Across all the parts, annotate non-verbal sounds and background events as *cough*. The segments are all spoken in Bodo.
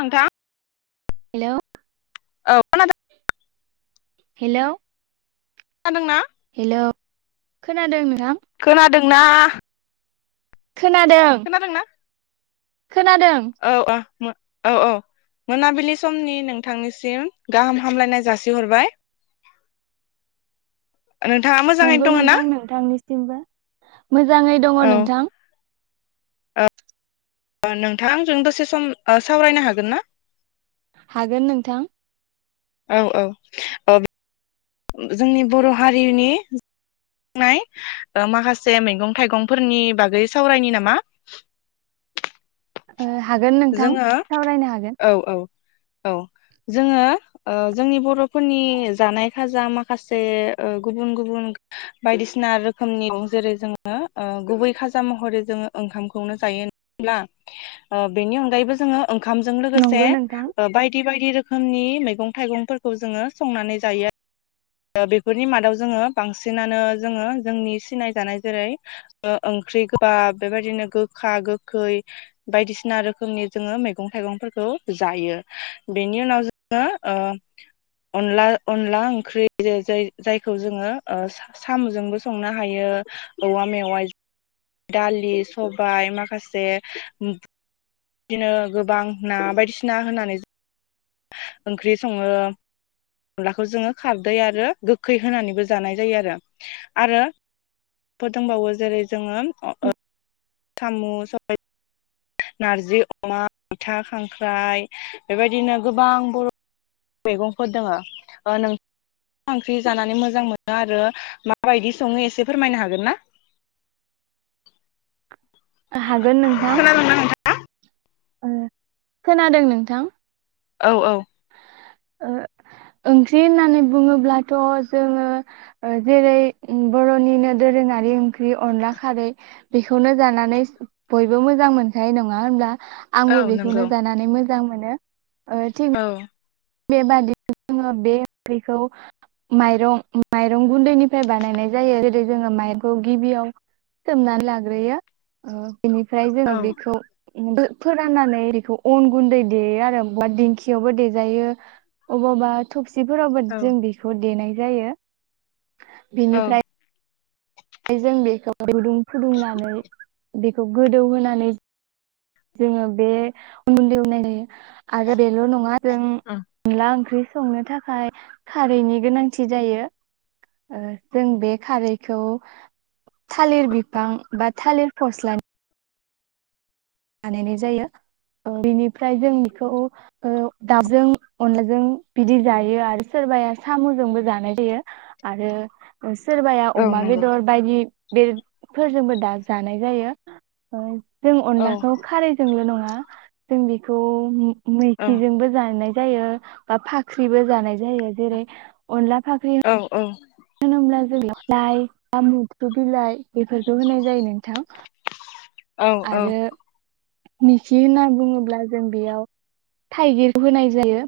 नोंथां हेलौ औ हेल' खोनादोंना? हेलौ खोनादों नोंथां खोनादोंना? खोनादों खोनादोंना? खोनादों औ औ औ औ मोनाबिलि समनि नोंथांनिसिम गाहाम हामलायनाय जासिहरबाय नोंथाङा मोजाङैनो नंगौ दङ ना नोंथां *unintelligible* मोजाङै दङ औ नोंथां। नोंथांजों दसे सम सावरायनो हागोन ना हागोन नोंथां। औ औ औ जोंनि बर' हारिनि नाय माखासे मैगं थाइगंफोरनि बागै सावरायनि नामा? ओ हागोन नोंथां जोङो सावरायनो हागोन। औ औ औ जोङो ओ जोंनि बर'फोरनि जानाय खाजा माखासे ओ गुबुन गुबुन बायदिसिना रोखोमनि दं जेरै जोङो गुबै खाजा महरै ओ जोङो ओंखामखौनो जायो होमब्ला ओ बेनि अनगायैबो जोङो ओंखामजों लोगोसे नंगौ नोंथां ओ बायदि बायदि रोखोम रोखोमनि मैगं थाइगंफोरखौ जोङो संनानै जायो आरो। बेफोरनि मादाव जोङो बांसिनानो जोङो जोंनि सिनाय जानाय जेरै ओ-ओंख्रि गोबाब बेबायदिनो गोखा गोखै बायदिसिना रोखोमनि जोङो मैगं थाइगंफोरखौ जायो बेनि उनाव जोङो ओ अनला अनला ओंख्रि जाय जायखौ जोङो ओ सा-साम'जोंबो संनो हायो औवा मेवाइ दालि सबाय माखासे बिदिनो गोबां ना बायदिसिना होनानै ओ ओंख्रि सङो अनलाखौ जोङो खारदै आरो गोखै होनानैबो जानाय जायो आरो आरो फोरदोंंबावो जेरै जोङो ओ खामु सबाय नारजि अमा मैथा खांख्राइ बेबायदिनो गोबां बर' मैगंफोर दोङो नोंथाङा मा ओंख्रि जानानै मोजां मोनो आरो माबायदि सङो एसे फोरमायनो हागोन ना? *unintelligible* हागोन नोंथां खोनादोंना नोंथां? खोनादों नोंथां। औ औ ओ-ओंख्रि होननानै बुङोब्लाथ' जोङो जेरै बर'निनो दोरोङारि ओंख्रि अनला खारै बेखौनो जानानै बयबो मोजां मोनखायो नङा होमब्ला? औ आंबो नंगौ बेखौनो जानानै मोजां मोजां मोनो *unintelligible* औ बेबादि जोङो बे ओंख्रैखौ माइरं माइरं गुन्दैनिफ्राय बानायनाय जायो जेरै जोङो माइरंखौ गिबियाव सोमनानै लाग्रोयो बेनिफ्राय औ जोङो बेखौ फोराननानै बेखौ अन गुन्दै देयो आरो बा दिंखियावबो देजायो अबा अबा थुफि सिफोरावबो औ जों बेखौ देनाय जायो औ बिनिफ्राय जों बेखौ गुदुं फुदुंनानै बेखौ गोदौहोनानै जोङो बे उनन्दैयाव नायहोयो आरो बेल नङा जों अनला ओंख्रि संनो थाखाय खारैनि गोनांथि जायो जों बे खारैखौ थालिर बिफां बा थालिर फस्लानि बानायनाय जायो ओ बिनिफ्राय जों बेखौ ओ दाउजों अनलाजों बिदि जायो आरो सोरबाया सामुजोंबो जानाय जायो आरो ग सोरबाया औ अमा नंगौ बेदर बायदि बे फोरजोंबो दा जानाय जायो जों अनला औ खारैजोंल' नङा जों बेखौ औ मैखिजोंबो जानाय जायो बा फाख्रिबो जानाय जायो जेरै अनला औ औ होनोमब्ला जों लाइ बा *unintelligible* बिलाइ बेफोरखौ होनाय जायो नोंथां औ औ आरो मिखि होनना बुङोब्ला जों बेयाव थाइगिर होनाय जायो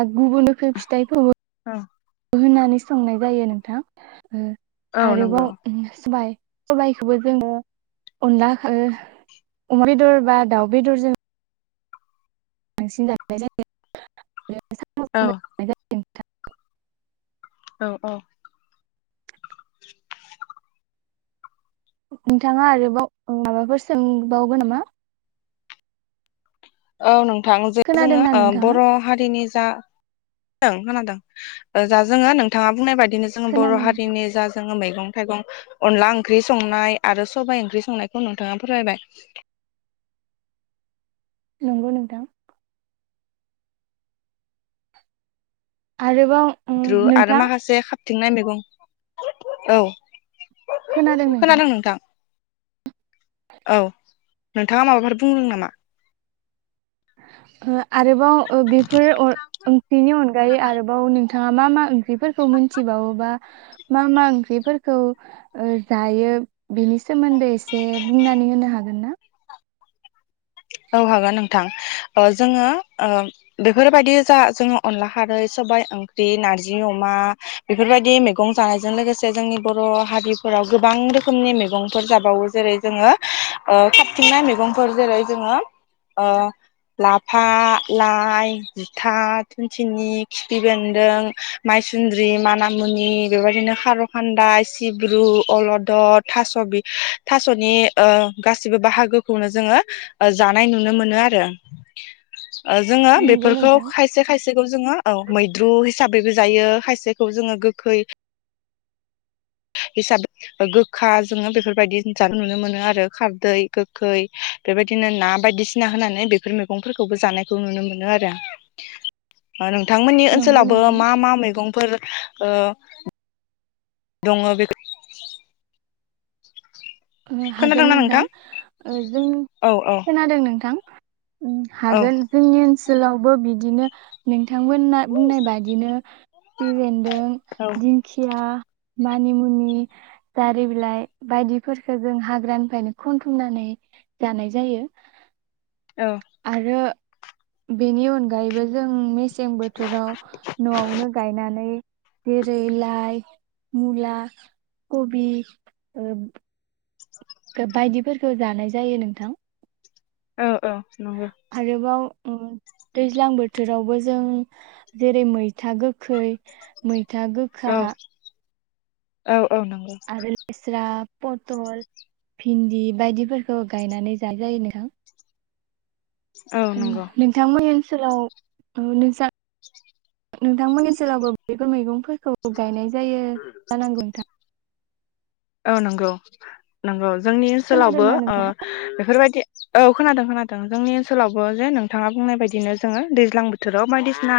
बा गुबुनखै फिथाइखौबो *inaudible* होनानै संनाय जायो नोंथां औ नंगौ आरोबाव उम सबाय सबायाइखौबो जोङो अनलाखो अमा बेदर बा दाउ बेदरजों बांसिन जानाय जायो औ न्थ *unintelligible* औ औ *inaudible* नोंथाङा आरोबाव माबाफोर सोंबावगोन नामा औ नों थां जे जोङो खोनादोंना ओ नोंथाङा बर हारिनि जा खोनादों जा जोङो नोंथाङा बुंनाय बायदि बिदिनो जोङो बर' खोनादों हारिनि जा जोङो मैगं थाइगं अनला ओंख्रि संनाय आरो सबाय ओंख्रि संनायखौ नोंथाङा फोरायबाय नंगौ नोंथां आरोबाव ग्रु आरो नोंथां माखासे थिंना मैगं औ खोनादों नोंथां औ नोंथाङा माबाफोर बुंदों नामा? ओ आरोबाव ओ बेफोर बेनि ओंख्रिनि अनगायै आरोबाव नों नोंथाङा मा मा ओंख्रिफोरखौ मोनथिबावोबा मा मा ओंख्रिफोरखौ जायो बेनि सोमोन्दै एसे बुंनानै होनो हागोन ना? औ हागोन नोंथां ओ जोङो बेफोरबायदि जा जोङो अनला खारै सबाय ओंख्रि नारजि अमा बेफोरबायदि मैगं जानायजों लोगोसे जोंनि बर' हारिफोराव गोबां रोखोमनि मैगंफोर जाबावो जेरै जोङो ओ खाबथिंनाय मैगंफोर जेरै जोङो ओ लाफा लाइ जुथा थुुनथिनि खिफि बेन्दों मायसुन्द्रि मानामुनि बेबायदिनो खार' खान्दा सिब्रु अलदद थास' बि थास'नि ओ गासिबो बाहागोखौनो जोङो जानाय नुनो मोनो आरो? जोङो नंगौ बेफोरखौ नोंथां। खायसे खायसेखौ जोङो औ मैद्रु हिसाबै बो जायो खायसेखौ जोङो गोखै हिसाबै गोखा जोङो बेफोरबायदि जानाय नुनो मोनो आरो खारदै गोखै बेबायदिनो ना बायदिसिना होनानै बेफोर मैगंफोरखौबो जानायखौ नुनो मोनो आरो। बिथांमोननि नंगौ ओनसोलावबो नोंथां मा मा मैगंफोर ओ दङ बेखौ हागोन नोंथां जों औ औ खोनादों नोंथां ओम औ हागोन ओम‌ जोंनि ओनस लावबो बिदिनो नों बिथांमोना बुंनाय बादिनो खिफि बेन्दों दिंखिया मानिमुनि दारि बिलाइ बायदि फोरखो जों हाग्रानिफ्रायनो खनथुमनानै जानाय जायो। औ आरो बेनि अनगायैबो जों मेसें मेसें बोथोराव न'आवनो गायनानै जेरै लाइ मुला कबि बायदिफोरखौ जानाय जायो नोंथां। औ औ नंगौ आरोेबाव दैज्लां बोथोरावबो जों जेरै मै मैथा गोखै मैथा औ गोखा औ औ नंगौ आरो लेस्रा पथल भिन्दि बायदिफोरखौ गायनानै जा जायो नोंथां औ नंगौ नोंथांमोन ओनसोलाव औ नोंसा नोंथांमोननि ओनसोलावबो बेफोर मैगं फोरखौ गायनाय जायो जानांगौ नोंथां औ नंगौ नंगौ जोंनि ओनसोलावबो खोनादोंना ओ नोंथाङा बेफोरबायदि औ खोनादों खोनादों जोंनि ओनसोलावबो जे नोंथाङा बुंनाय बायदिनो जोङो दैज्लां बोथोराव बायदिसिना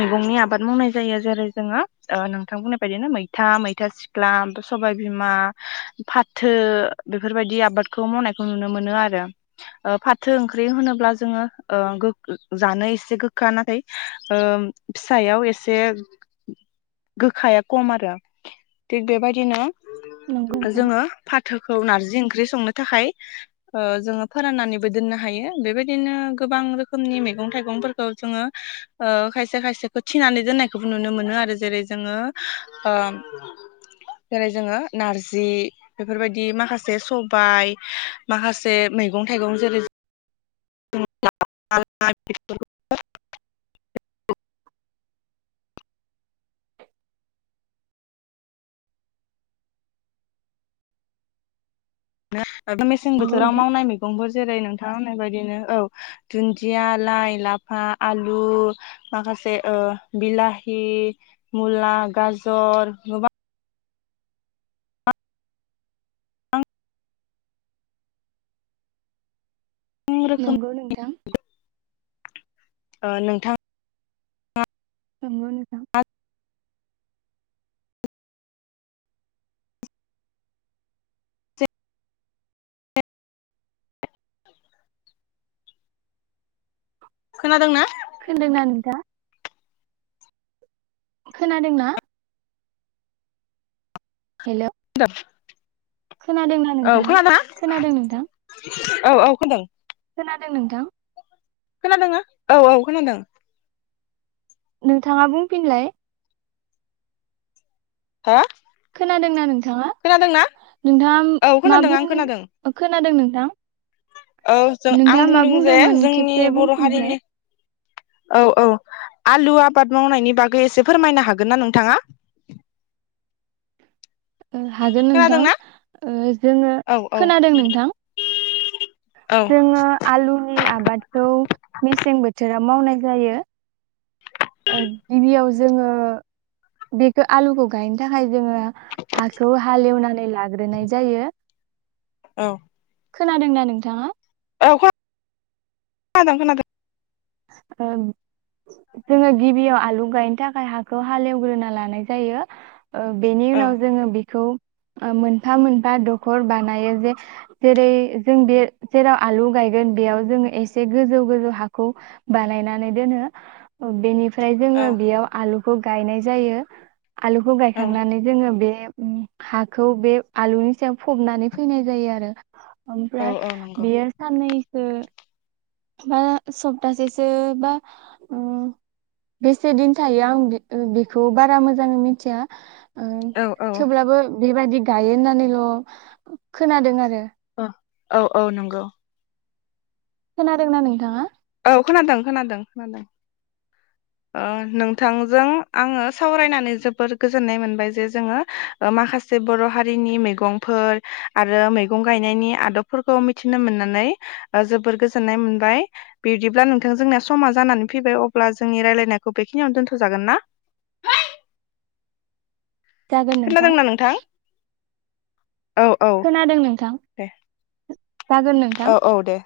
मैगंनि आबाद मावनाय जायो जेरै जोङो ओ नोंथां बुंनाय बायदिनो मैथा मैथा सिख्ला सबाइ बिमा फाथो बेफोरबायदि आबादखौ मावनायखौ नुनो मोनो आरो ओ फाथो ओंख्रि होनोब्ला जोङो ओ गो जानो एसे गोखा नाथाय ओ फिसायाव एसे गोखाया खम आरो थिग बेबायदिनो नंगौ नोंथां जोङो फाथोखौ नारजि ओं ओंख्रि संनो थाखाय ओ जोङो फोराननानैबो दोननो हायो बेबायदिनो गोबां रोखोमनि मैगं थाइगंफोरखौ जोङो ओ खायसे खायसेखौ थिनानै दोननायखौबो नुनो मोनो आरो जेरै जोङो ओ जेरै जोङो नारजि बेफोरबायदि माखासे सबाय माखासे मैगं थाइगं जेरै *unintelligible* *inaudible* मेसें नंगौ बोथोराव नोंथां मावनाय मैगंखौ जेरै नोंथांङा होननाय बायदिनो औ दुन्दिया लाइ लाफा आलु माखासे ओ बिलाहि मुला गाजर गोबां आं रोखोम नंगौ नोंथां ओ नोंथां नंगौ नोंथां खोनादोंना खोनादोंना नोंथां खोनादोंना हेल' *unintelligible* खोनादोंना औ नोंथाङा खोनादोंना खोनादों नोंथां औ औ खोनादों खोनादों नोंथां खोनादोंना औ औ खोनादों नोंथाङा बुंफिनलाय हो खोनादोंना नोंथाङा खोनादोंना नोंथाङा औ मा खोनादों आं खोनादों बुं खोनादों नों औ जों आं मा बुंदों जे बुंदोंमोन जोंनि खेबसे बर' बुंफिनलाय हारिनि औ औ आलु आबाद मावनायनि बागै एसे फोरमायनो हागोन ना नोंथाङा ओ हागोन नोंथां खोनादोंना ओ जोङो औ औ खोनादों नोंथां औ जोङो आलुनि आबादखौ मेसें बोथोर राव मावनाय जायो। ओ गिबियाव जोङो बेखौ आलुखौ गायनो थाखाय जोङो हाखौ हालेवनानै लाग्रोनाय जायो औ खोनादोंना नोंथाङा? औ खोनादों खोनादों ओ जोङो गिबियाव आलु गायनो थाखाय हाखौ हालेवग्रोना लानाय जायो ओ बेनि औ उनाव जोङो बेखौ ओ मोनफा मोनफा दखर बानायो जे जेरै जों बे जेराव आलु गायगोन बेयाव जोङो एसे गोजौ गोजौ हाखौ बानायनानै दोनो बेनिफ्राय ओमफ्राय जोङो औ बेयाव आलु बेखौ गायनाय जायो आलुखौ औ गायखांनानै जोङो बे हाखौ बे आलुनि सायाव फबनानै फैनाय जायो आरो औ ओमफ्राय औ नंगौ बियो साननै द *inaudible* बा सप्तासेसो बा ओ बेसे दिन थायो आं बेखौ बारा मोजाङै मिथिया ओ औ औ थेवब्लाबो बेबायदि गायो होननानैल खोनादों आरो अ औ औ नंगौ खोनादों ना नोंथाङा औ खोनादों खोनादों खोनादों ओ नोंथांजों आङो सावरायनानै जोबोर गोजोननाय मोनबाय जे जोङो माखासे बर' हारिनि मैगंफोर आरो मैगं गायनायनि आदबफोरखौ मिथिनो मोननानै जोबोर गोजोननाय मोनबाय बिदिब्ला नोंथां जोंनिया समा जानानै फैबाय अब्ला जों जोंनि रायलायनायखौ बेखिनियावनो दोनथ'जागोन ना जागोन नोंथां औ औ खोनादों नोंथां दे जागोन नोंथां औ औ दे